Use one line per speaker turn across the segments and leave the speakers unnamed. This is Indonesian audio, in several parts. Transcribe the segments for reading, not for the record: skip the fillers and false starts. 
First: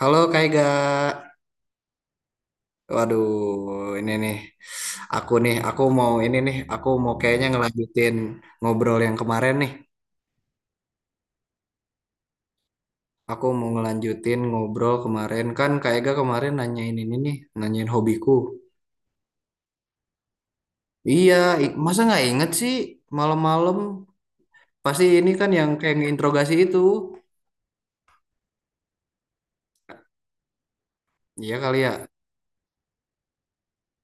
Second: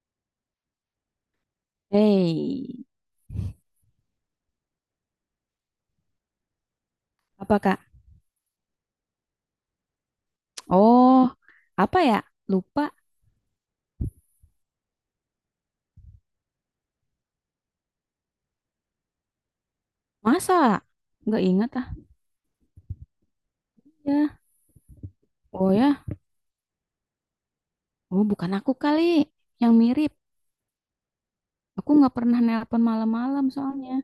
Halo Kaiga.
Hei,
Waduh, ini nih. Aku nih, aku mau ini nih, aku mau kayaknya
apa Kak?
ngelanjutin ngobrol yang kemarin nih.
Oh, apa ya? Lupa.
Aku mau ngelanjutin ngobrol kemarin kan Kaiga kemarin nanyain ini nih, nanyain hobiku.
Masa?
Iya,
Nggak ingat ah.
masa nggak inget sih malam-malam?
Ya.
Pasti ini kan yang
Oh
kayak
ya,
nginterogasi itu.
oh bukan aku kali yang mirip.
Iya kali ya.
Aku nggak pernah nelpon malam-malam soalnya.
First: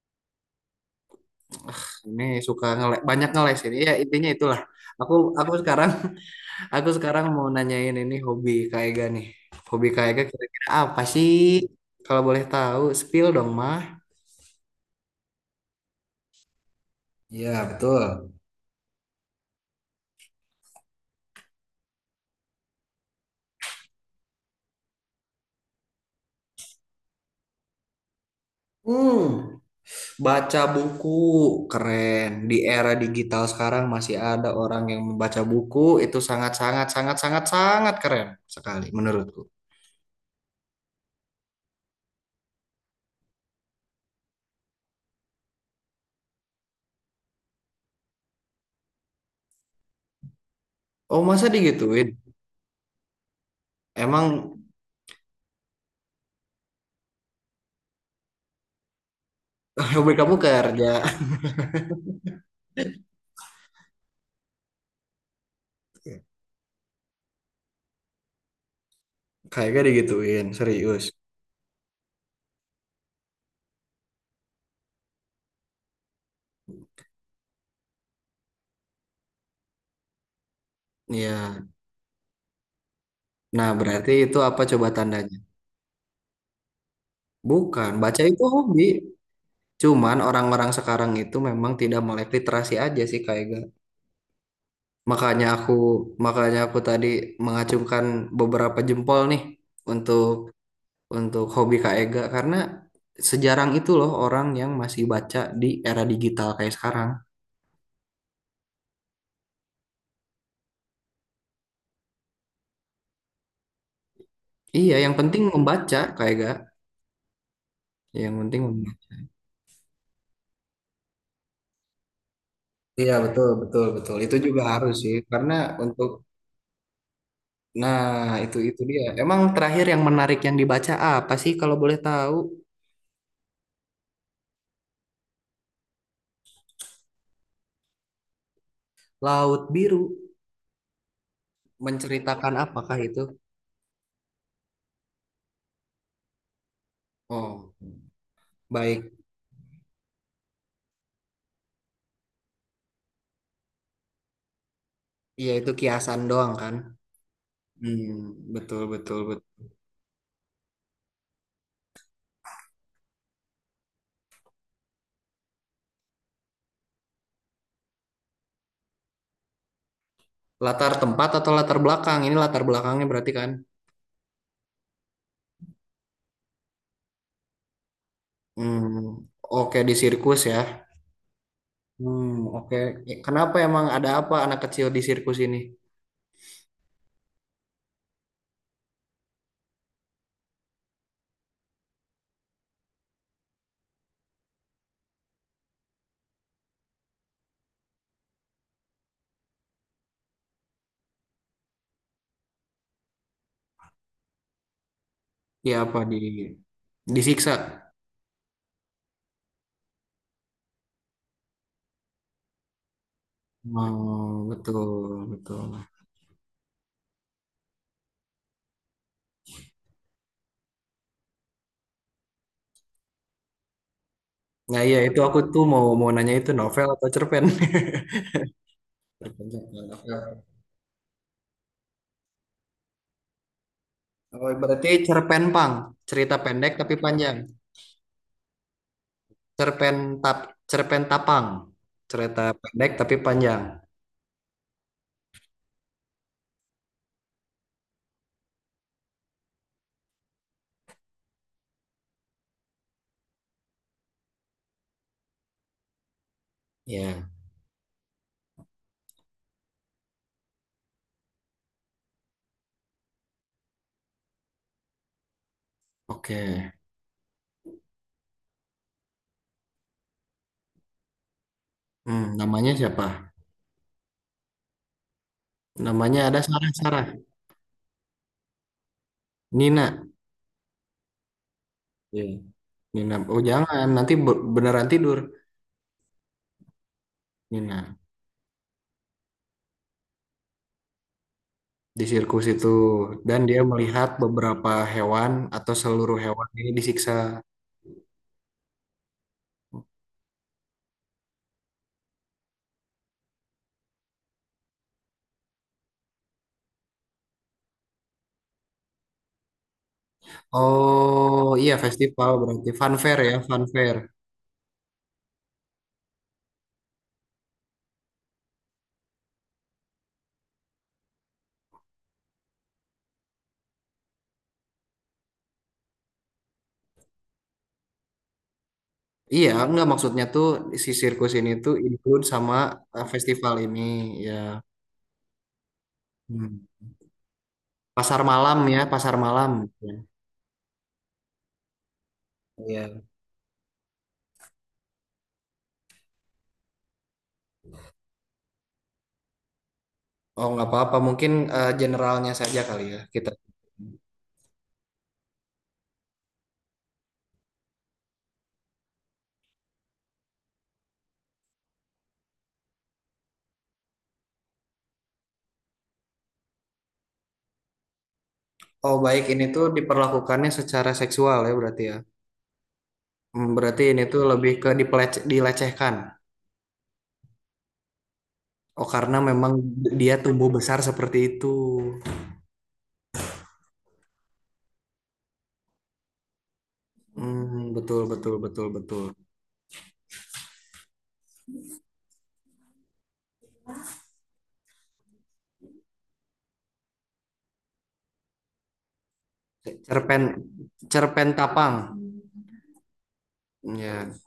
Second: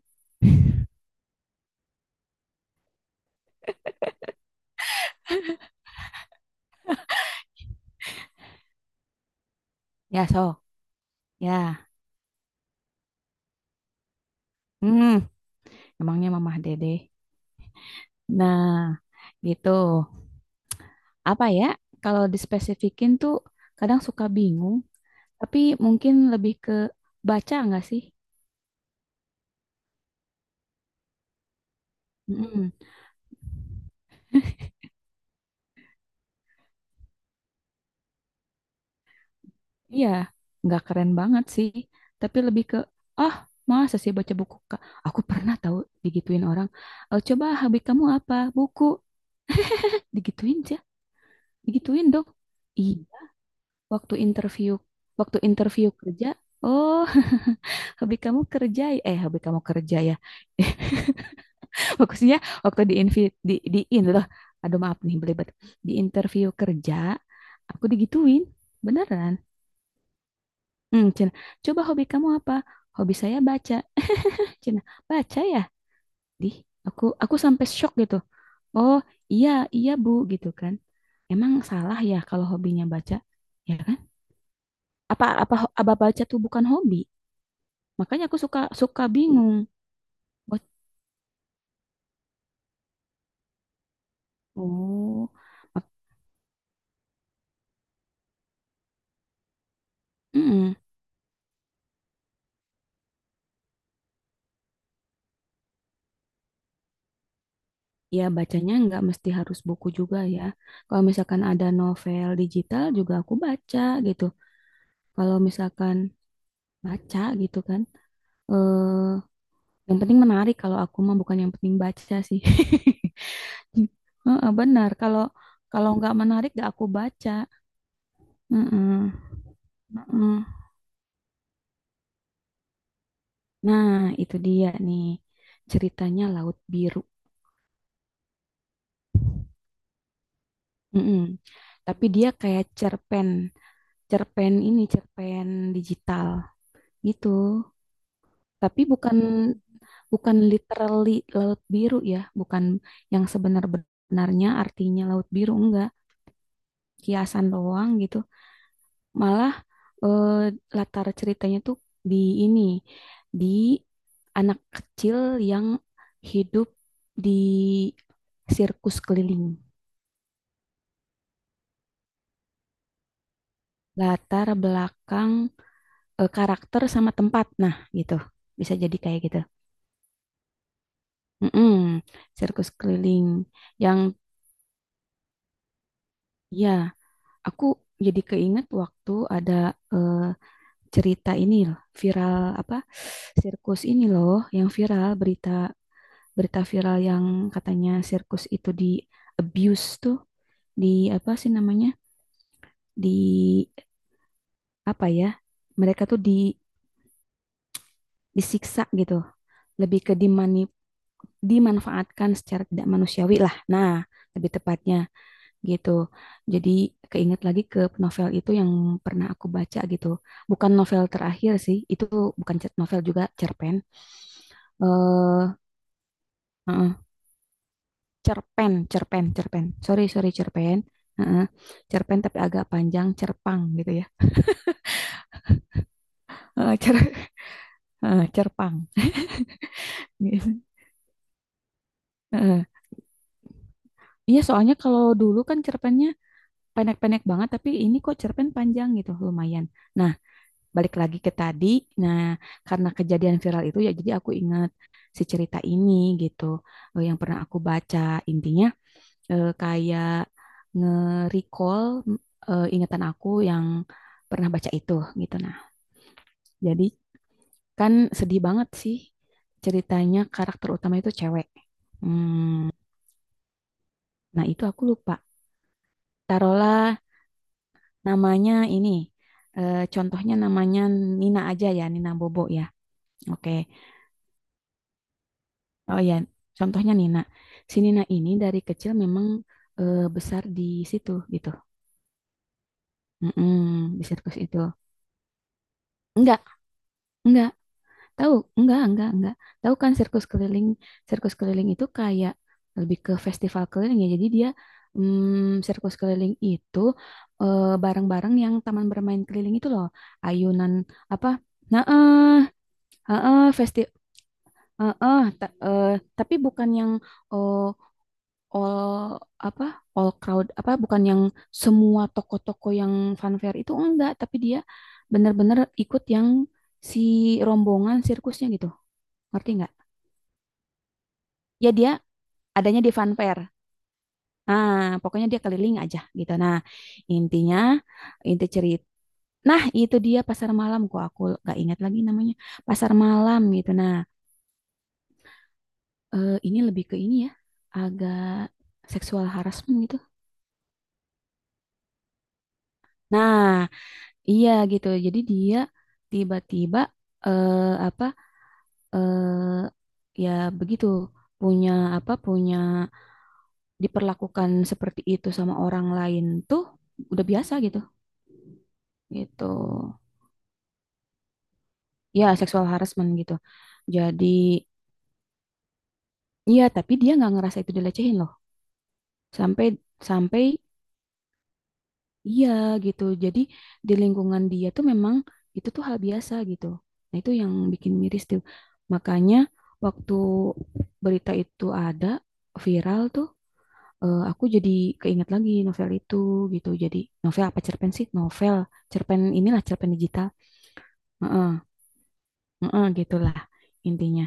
Ini suka ngele banyak ngelesin. Iya, intinya itulah. Aku aku sekarang Aku sekarang mau nanyain ini hobi Kak Ega nih. Hobi Kak Ega
Ya, so.
kira-kira apa sih?
Ya.
Kalau boleh tahu, spill dong, mah.
Hmm, emangnya Mamah Dede.
Iya, betul.
Nah, gitu. Apa ya? Kalau dispesifikin tuh kadang suka bingung, tapi mungkin lebih ke baca nggak sih?
Hmm, baca buku keren. Di
Mm-mm.
era digital sekarang masih ada orang yang membaca buku itu sangat sangat sangat sangat sangat keren sekali menurutku.
Iya, nggak keren banget sih. Tapi lebih ke, ah, masa sih baca buku, Kak? Aku pernah tahu digituin orang, "Eh, coba hobi kamu apa? Buku. Digituin aja,
Oh, masa
digituin
digituin?
dong. Iya, waktu
Emang
interview, waktu interview kerja, oh, hobi kamu kerja ya? Eh, hobi kamu kerja
hobi
ya.
kamu kerja?
Maksudnya waktu di invi, di in loh. Aduh, maaf nih, belibet. Di interview kerja, aku digituin. Beneran.
Kayaknya digituin, serius.
Hmm, Cen, coba hobi kamu apa? Hobi saya baca. Cina baca ya di aku sampai shock gitu. Oh iya, iya bu gitu kan. Emang
Iya.
salah ya kalau hobinya baca,
Nah,
ya kan?
berarti itu apa coba
apa
tandanya?
apa ho- apa baca tuh bukan hobi.
Bukan, baca
Makanya aku
itu
suka
hobi.
suka bingung.
Cuman
Bo-
orang-orang sekarang itu memang tidak melek literasi aja sih kayak gak.
oh
Makanya aku
mak-
makanya aku tadi mengacungkan beberapa jempol nih untuk
mm-mm.
hobi Kak Ega karena sejarang itu loh orang yang masih baca di era digital kayak sekarang.
Ya bacanya nggak mesti harus buku juga ya, kalau misalkan ada novel digital juga aku baca gitu.
Iya, yang
Kalau
penting
misalkan
membaca Kak Ega,
baca gitu kan,
yang penting
eh
membaca.
yang penting menarik, kalau aku mah bukan yang penting baca sih.
Iya betul betul betul itu
Heeh,
juga
benar.
harus sih
Kalau
karena
kalau
untuk
nggak menarik, nggak aku baca.
nah itu dia
Heeh,
emang terakhir yang menarik
heeh.
yang dibaca apa sih kalau boleh tahu.
Nah, itu dia nih, ceritanya Laut Biru.
Laut Biru.
Heeh. Tapi dia
Menceritakan
kayak
apakah itu?
cerpen, cerpen, ini cerpen digital gitu.
Oh,
Tapi
baik.
bukan, bukan literally Laut Biru ya, bukan yang sebenar-benarnya artinya Laut
Iya,
Biru,
itu
enggak.
kiasan doang kan?
Kiasan doang gitu.
Hmm, betul, betul,
Malah
betul.
eh, latar ceritanya tuh di ini, di anak kecil yang hidup di sirkus keliling.
Latar tempat atau latar belakang? Ini latar belakangnya berarti kan?
Latar belakang karakter sama tempat. Nah, gitu. Bisa jadi
Hmm,
kayak gitu.
oke di sirkus ya.
Mm-mm,
Hmm,
sirkus
oke. Ya,
keliling
kenapa emang
yang
ada apa anak kecil di sirkus ini?
ya. Aku jadi keinget waktu ada, eh, cerita ini loh, viral apa? Sirkus ini loh yang viral, berita, berita viral yang katanya sirkus itu di abuse tuh, di apa sih namanya, di apa ya,
Ya apa
mereka
di
tuh di
disiksa?
disiksa gitu, lebih ke dimani, dimanfaatkan secara tidak manusiawi lah. Nah,
Oh,
lebih
betul,
tepatnya
betul.
gitu. Jadi keinget lagi ke novel itu yang pernah aku baca gitu. Bukan novel terakhir sih itu, bukan cer- novel juga, cerpen.
Nah, iya itu aku
eh
tuh mau mau nanya itu novel atau cerpen?
cerpen, cerpen, cerpen. Sorry, sorry,
novel.
cerpen. Heeh. Cerpen tapi agak panjang, cerpang gitu ya.
Oh, berarti cerpen pang, cerita pendek
Heeh,
tapi panjang.
cerpang.
Cerpen tap
Gitu.
cerpen Tapang. Cerita pendek tapi panjang.
Iya, soalnya kalau dulu kan cerpennya pendek-pendek banget, tapi ini kok cerpen panjang gitu, lumayan. Nah, balik lagi ke tadi. Nah, karena kejadian viral itu ya, jadi aku ingat si cerita ini gitu, yang
Ya,
pernah aku baca. Intinya kayak nge-recall ingatan aku yang pernah baca itu gitu. Nah,
oke.
jadi kan sedih banget sih ceritanya, karakter utama itu cewek.
Hmm, namanya
Hmm,
siapa?
nah itu aku lupa.
Namanya ada Sarah
Taruhlah
Sarah.
namanya ini,
Nina.
contohnya namanya Nina aja ya, Nina
Iya,
Bobo ya.
Nina. Oh,
Oke.
jangan, nanti beneran tidur.
Oh ya, contohnya Nina. Si
Nina
Nina ini dari kecil memang besar di situ gitu.
di sirkus itu dan dia
Mm-mm, di
melihat
sirkus itu.
beberapa hewan atau seluruh
Enggak,
hewan ini disiksa.
enggak. Tahu? Enggak, enggak. Tahu kan sirkus keliling? Sirkus keliling itu kayak lebih ke festival keliling ya. Jadi dia sirkus keliling itu barang-barang yang taman bermain keliling itu loh. Ayunan apa?
Oh, iya
Nah,
festival
eh,
berarti fun fair ya,
heeh,
fun
festi
fair.
heeh, ta- eh, tapi bukan yang eh, all apa? All crowd apa, bukan yang semua toko-toko yang funfair itu, enggak, tapi dia benar-benar ikut yang si rombongan sirkusnya gitu.
Iya,
Ngerti nggak?
nggak maksudnya tuh si sirkus ini
Ya
tuh
dia
include sama
adanya di Funfair.
festival ini ya.
Nah, pokoknya dia keliling aja gitu. Nah,
Hmm.
intinya,
Pasar
inti
malam ya,
cerita.
pasar malam.
Nah, itu dia pasar malam, kok aku gak ingat lagi namanya. Pasar
Iya.
malam gitu. Nah, ini lebih ke ini ya. Agak seksual harassment gitu.
Oh, nggak apa-apa. Mungkin generalnya saja kali ya kita.
Nah, iya gitu. Jadi dia tiba-tiba eh apa eh ya begitu punya, punya diperlakukan seperti itu sama orang lain tuh udah biasa gitu.
Oh, baik. Ini
Gitu.
tuh diperlakukannya secara seksual ya berarti ya.
Ya seksual harassment gitu.
Hmm, berarti ini tuh
Jadi
lebih ke dilecehkan.
iya, tapi dia nggak ngerasa itu dilecehin loh.
Oh, karena memang
Sampai
dia
sampai
tumbuh besar seperti itu.
iya gitu. Jadi di lingkungan dia tuh memang itu tuh hal biasa gitu. Nah itu yang
Hmm,
bikin
betul,
miris
betul,
tuh.
betul, betul.
Makanya waktu berita itu ada viral tuh, aku jadi keinget lagi novel itu gitu. Jadi novel apa cerpen sih? Novel, cerpen, inilah cerpen
Cerpen,
digital.
cerpen
Heeh,
tapang.
heeh, gitulah
Ya.
intinya.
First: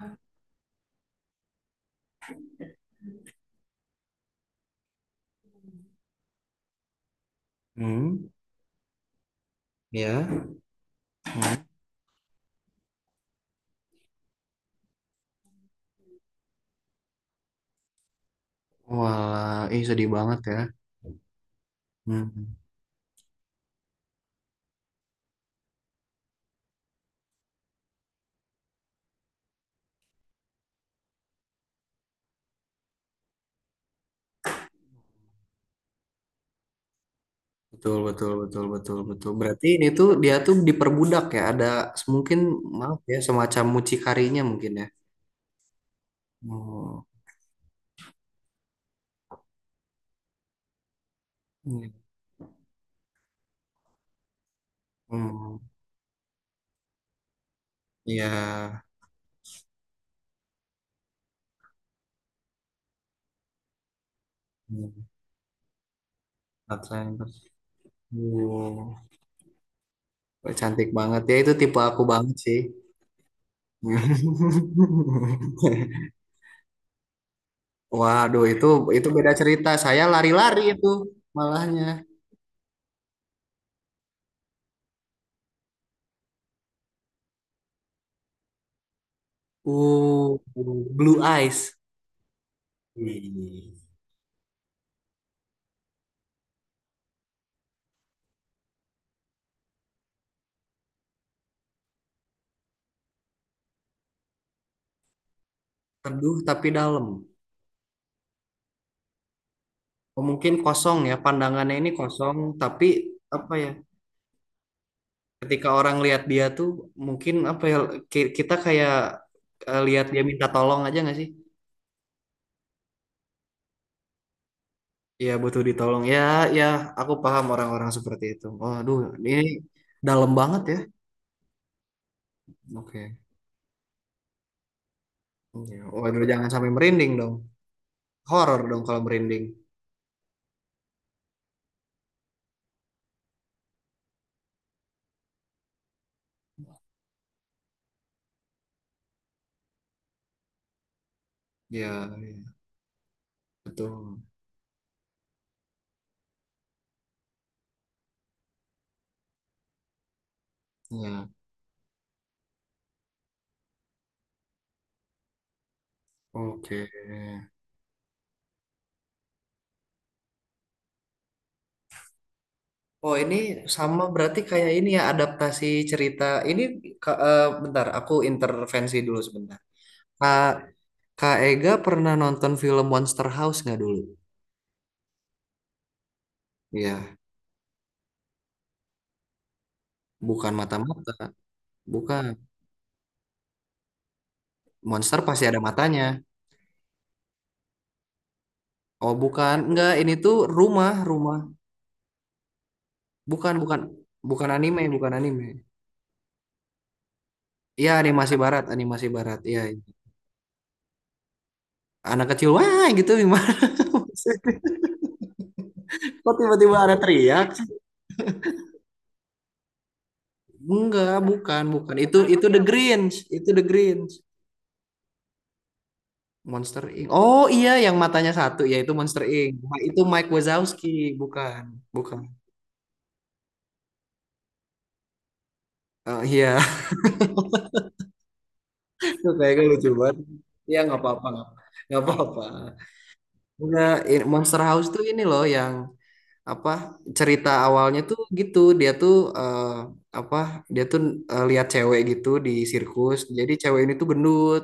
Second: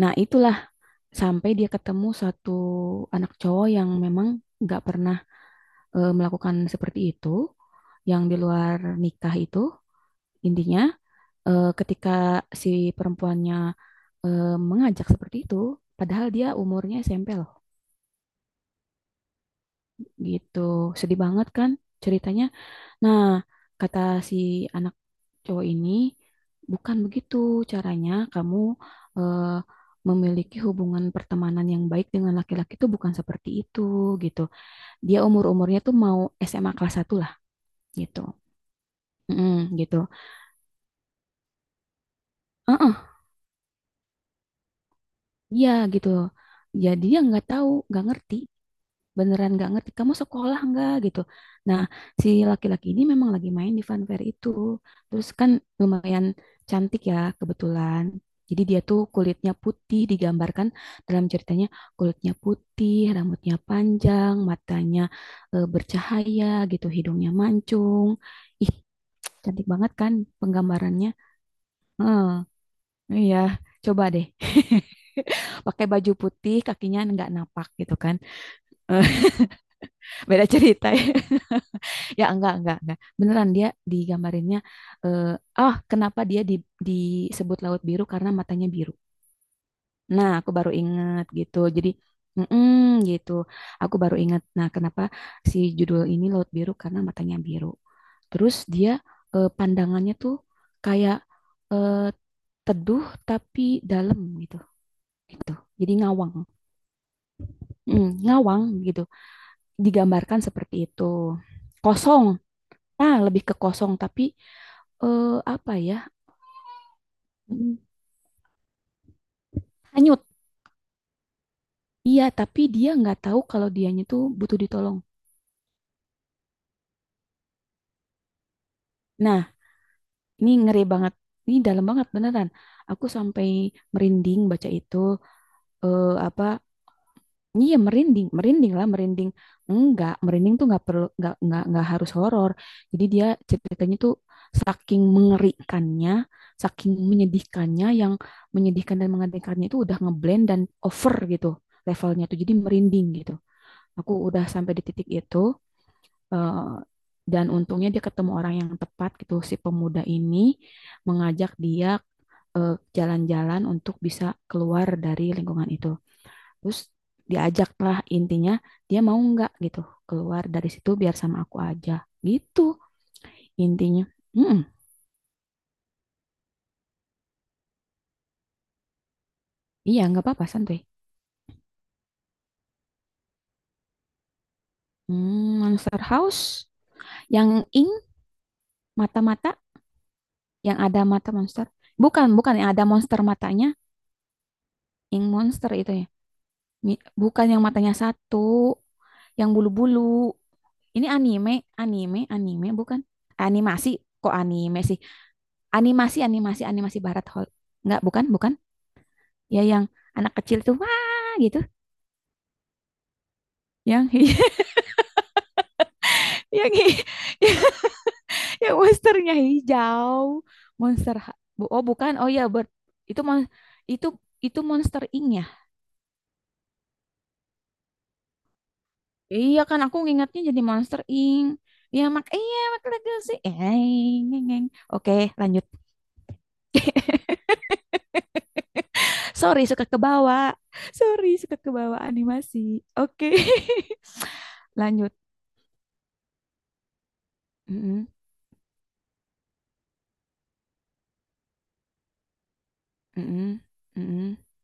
Nah, itulah, sampai dia ketemu satu anak cowok yang memang nggak pernah melakukan seperti itu, yang
Hmm,
di luar nikah itu.
ya.
Intinya,
Hmm.
ketika si perempuannya mengajak seperti itu, padahal dia umurnya SMP loh,
Wah, ih sedih banget ya.
gitu. Sedih banget kan ceritanya.
Hmm.
Nah, kata si anak cowok ini, bukan begitu caranya kamu eh, memiliki hubungan pertemanan yang baik dengan laki-laki, itu bukan seperti itu gitu. Dia umur-umurnya tuh mau SMA kelas satu lah
Betul,
gitu.
betul, betul, betul, betul.
Mm,
Berarti ini
gitu.
tuh dia tuh diperbudak ya, ada mungkin
Heeh,
maaf ya semacam mucikarinya mungkin ya.
iya gitu. Jadi
Oh,
dia nggak tahu, nggak ngerti, beneran nggak ngerti. Kamu sekolah nggak gitu. Nah,
iya.
si laki-laki ini memang lagi main di funfair itu. Terus kan
Hmm,
lumayan cantik ya kebetulan.
iya.
Jadi dia tuh kulitnya putih, digambarkan dalam ceritanya kulitnya putih, rambutnya panjang,
Hmm.
matanya bercahaya gitu,
Outlander.
hidungnya mancung. Ih,
Oh,
cantik banget kan
cantik
penggambarannya.
banget ya itu tipe aku
Heeh,
banget sih.
iya, coba deh. Pakai baju putih, kakinya nggak napak gitu kan.
Waduh,
Eh,
itu beda cerita. Saya
Beda
lari-lari
cerita
itu
ya.
malahnya.
Ya enggak, enggak. Beneran dia digambarinnya, eh, ah kenapa dia disebut laut biru? Karena matanya biru. Nah,
Uh,
aku baru
Blue
inget gitu.
Eyes.
Jadi, mm gitu.
Ih,
Aku baru inget. Nah, kenapa si judul ini laut biru? Karena matanya biru. Terus dia pandangannya tuh kayak eh, teduh tapi dalam gitu. Gitu. Jadi ngawang,
teduh tapi dalam.
Ngawang gitu.
Oh,
Digambarkan
mungkin
seperti
kosong
itu.
ya pandangannya ini
Kosong,
kosong tapi
nah lebih ke
apa ya
kosong tapi
ketika
apa ya?
orang lihat dia tuh mungkin apa ya
mm,
kita kayak lihat dia
Hanyut.
minta tolong aja nggak sih,
Iya, tapi dia nggak tahu kalau dianya tuh butuh ditolong.
ya butuh ditolong ya, ya aku paham orang-orang seperti itu. Waduh, ini
Nah,
dalam
ini
banget ya.
ngeri banget. Ini dalam banget beneran. Aku
Oke.
sampai merinding baca itu.
Iya.
Eh,
Waduh
apa
jangan sampai merinding dong.
Iya merinding,
Horor
merinding
dong
lah,
kalau
merinding.
merinding.
Enggak, merinding tuh nggak perlu, nggak nggak harus horor. Jadi dia ceritanya tuh saking mengerikannya, saking menyedihkannya, yang menyedihkan dan mengerikannya itu udah ngeblend dan over gitu
Ya,
levelnya tuh.
ya,
Jadi merinding gitu. Aku
betul
udah sampai di titik itu, eh, dan untungnya dia ketemu orang yang tepat gitu. Si pemuda ini
ya.
mengajak dia jalan-jalan untuk bisa keluar dari lingkungan itu.
Oke.
Terus diajak lah, intinya dia mau nggak gitu keluar dari situ biar sama aku aja gitu
Oh ini sama
intinya.
berarti
Mm-mm.
kayak ini ya adaptasi cerita ini. Bentar aku intervensi dulu sebentar.
Iya nggak
Kak
apa-apa santuy.
Kak Ega pernah nonton film Monster House nggak dulu?
Hmm, Monster House
Iya,
yang ing mata-mata,
bukan
yang ada
mata-mata,
mata monster.
bukan.
Bukan, bukan yang ada monster matanya,
Monster
ink
pasti ada
monster itu ya.
matanya.
Bukan yang matanya satu,
Oh
yang
bukan, enggak ini
bulu-bulu.
tuh rumah
Ini
rumah.
anime, anime bukan,
Bukan bukan
animasi, kok
bukan
anime
anime
sih,
bukan anime.
animasi animasi animasi barat hol.
Iya
Nggak, bukan,
animasi
bukan.
barat animasi barat.
Ya
Iya
yang
iya.
anak kecil tuh wah gitu,
Anak kecil wah gitu gimana?
yang
maksudnya? Kok
yang
tiba-tiba ada teriak?
yang, monsternya hijau.
Enggak, bukan,
Oh
bukan.
bukan, oh ya
Itu The
ber,
Grinch,
itu mon
itu The
itu
Grinch.
itu monster ink ya.
Monster Inc. Oh iya, yang matanya satu yaitu Monster Inc.
Iya kan aku
Itu Mike
ingatnya jadi monster
Wazowski,
ink
bukan,
ya.
bukan.
Mak iya mak Legacy eh eng, eng, oke, lanjut.
Eh, iya, itu kayaknya
Sorry suka
lucu
ke
banget.
bawah.
Ya nggak apa-apa,
Sorry suka ke bawah
nggak apa-apa.
animasi. Oke.
Enggak, Monster House tuh
Lanjut.
ini loh yang apa cerita awalnya
Mm-mm,
tuh gitu dia tuh eh, apa dia tuh lihat cewek gitu di sirkus, jadi
mm-mm,
cewek ini tuh
mm-mm.
gendut,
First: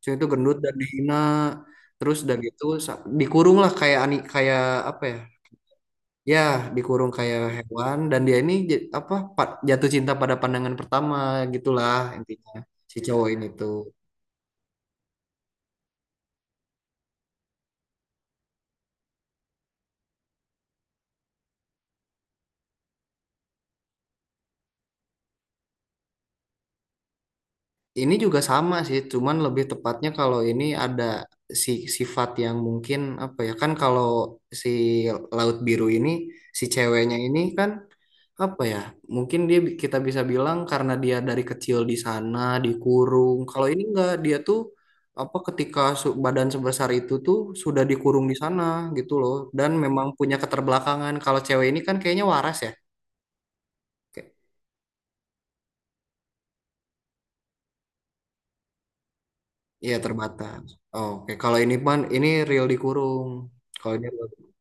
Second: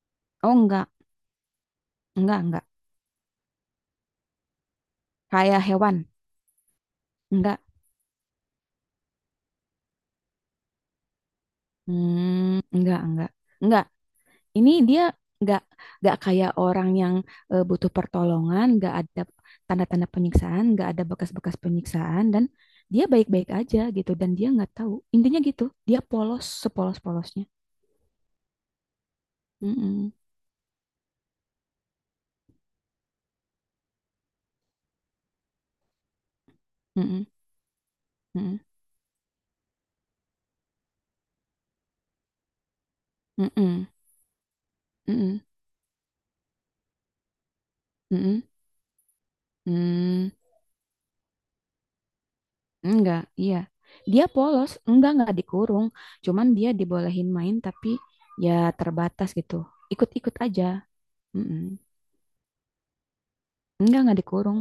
cewek itu
Oh
gendut dan
enggak
dihina, terus udah
enggak
gitu
enggak
dikurung lah kayak kayak apa ya,
kayak hewan,
ya dikurung kayak
enggak.
hewan dan dia ini jatuh cinta pada pandangan pertama gitulah intinya
Hmm,
si
enggak,
cowok
enggak.
ini tuh.
Enggak. Ini dia enggak enggak kayak orang yang butuh pertolongan, enggak ada tanda-tanda penyiksaan, enggak ada bekas-bekas penyiksaan dan dia baik-baik aja gitu dan dia enggak tahu. Intinya gitu, dia polos sepolos-polosnya.
Ini juga sama sih, cuman lebih tepatnya
Mm-mm,
kalau ini ada si sifat yang mungkin apa ya, kan kalau si laut biru ini si ceweknya
mm-mm,
ini kan
mm-mm,
apa ya mungkin dia kita bisa bilang karena dia dari kecil di sana dikurung. Kalau ini
mm-mm,
enggak dia tuh apa
mm-mm,
ketika badan sebesar itu tuh sudah dikurung di
mm-mm,
sana gitu loh dan memang
mm.
punya keterbelakangan. Kalau cewek ini kan kayaknya waras ya.
Enggak, iya. Dia
Kayak-
polos, enggak dikurung, cuman dia dibolehin main tapi ya terbatas gitu.
Iya
Ikut-ikut aja.
terbatas. Oke, kalau
Mm-mm.
ini ini real dikurung. Kalau dia
Enggak dikurung.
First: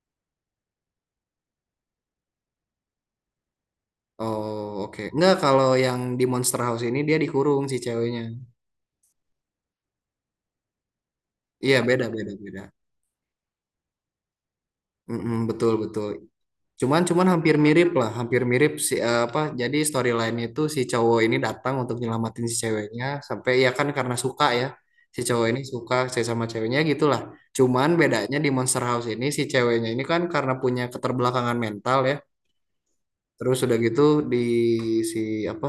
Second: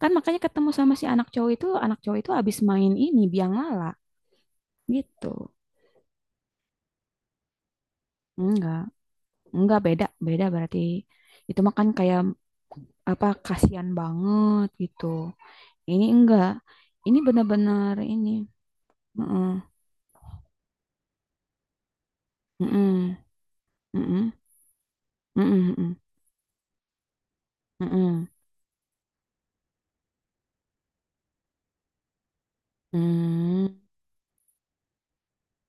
Kan makanya ketemu sama si anak cowok itu abis main ini biang lala
Oh, oke.
gitu.
Enggak, kalau yang di Monster House ini dia dikurung si ceweknya.
Enggak, enggak beda, beda berarti itu mah
Iya,
kan
beda,
kayak
beda, beda.
apa, kasihan banget gitu.
Mm-mm, betul,
Ini
betul.
enggak, ini
Cuman hampir mirip
benar-benar
lah,
ini.
hampir mirip si apa?
Heeh,
Jadi storyline itu si cowok ini datang untuk nyelamatin si ceweknya
heeh,
sampai ya kan karena
heeh,
suka ya. Si cowok ini suka
heeh,
saya sama ceweknya gitulah. Cuman
heeh, heeh,
bedanya di Monster House ini si ceweknya ini kan karena punya keterbelakangan mental ya. Terus
heeh,
udah gitu di si apa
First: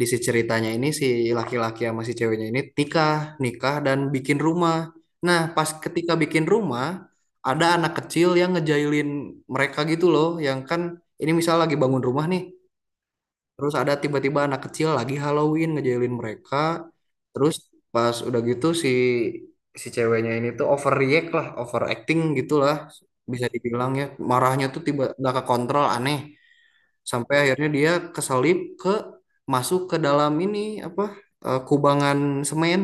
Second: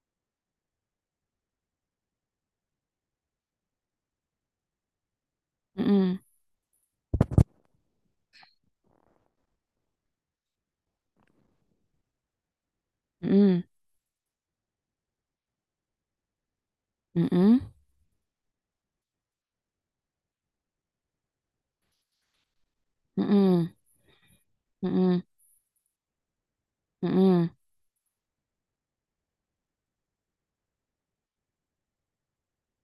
di si ceritanya ini si laki-laki sama si ceweknya ini nikah, nikah dan bikin rumah. Nah, pas
heeh, heeh,
ketika
heeh,
bikin rumah, ada anak kecil yang ngejailin mereka gitu loh, yang kan ini misal lagi bangun rumah nih, terus ada tiba-tiba anak kecil lagi Halloween ngejailin mereka, terus pas udah gitu si si ceweknya ini tuh overreact lah, overacting gitulah, bisa dibilang ya, marahnya tuh
heeh,
tiba
heeh,
nggak kekontrol aneh sampai
heeh,
akhirnya dia keselip ke masuk ke dalam ini apa kubangan semen,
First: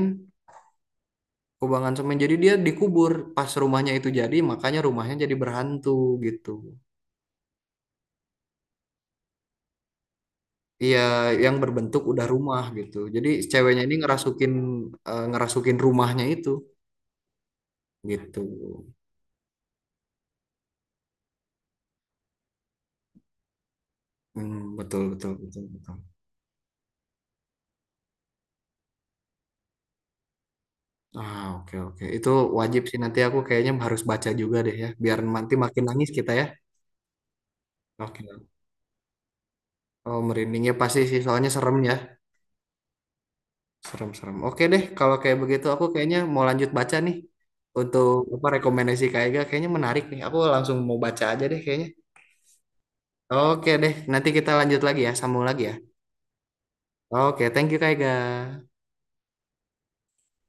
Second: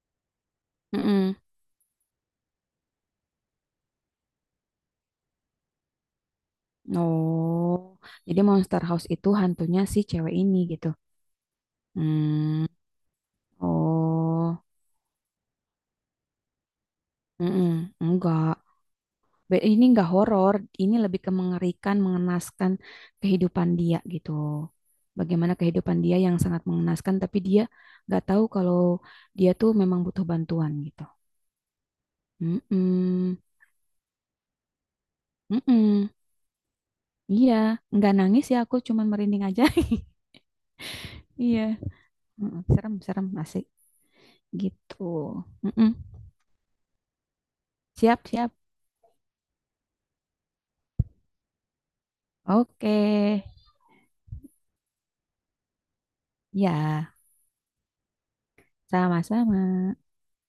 heeh.
kubangan semen jadi dia dikubur pas rumahnya itu jadi makanya rumahnya jadi berhantu gitu,
Oh, jadi Monster House itu hantunya si cewek ini gitu.
iya yang berbentuk udah rumah
Hmm,
gitu jadi ceweknya ini ngerasukin,
oh,
ngerasukin rumahnya itu
mm-mm,
gitu.
enggak. Ini enggak horor, ini lebih ke mengerikan, mengenaskan kehidupan dia gitu.
Hmm, betul betul
Bagaimana
betul betul.
kehidupan dia yang sangat mengenaskan, tapi dia nggak tahu kalau dia tuh memang butuh bantuan gitu.
Oke, oke itu wajib sih nanti aku
Mm-mm,
kayaknya harus baca juga deh ya biar nanti makin nangis
mm-mm.
kita ya.
Iya, nggak
Oke.
nangis ya, aku cuman merinding aja.
Oh, merindingnya pasti sih, soalnya
Iya,
serem ya.
mm-mm, serem, serem, asik
Serem-serem. Oke deh,
gitu.
kalau kayak begitu aku
Mm-mm.
kayaknya mau lanjut baca nih. Untuk
Siap,
apa
siap.
rekomendasi Kak Ega kayaknya menarik nih. Aku langsung mau baca aja deh kayaknya.
Oke,
Oke deh, nanti kita lanjut lagi ya, sambung lagi ya.
ya,
Oke, thank you Kak Ega.
sama-sama.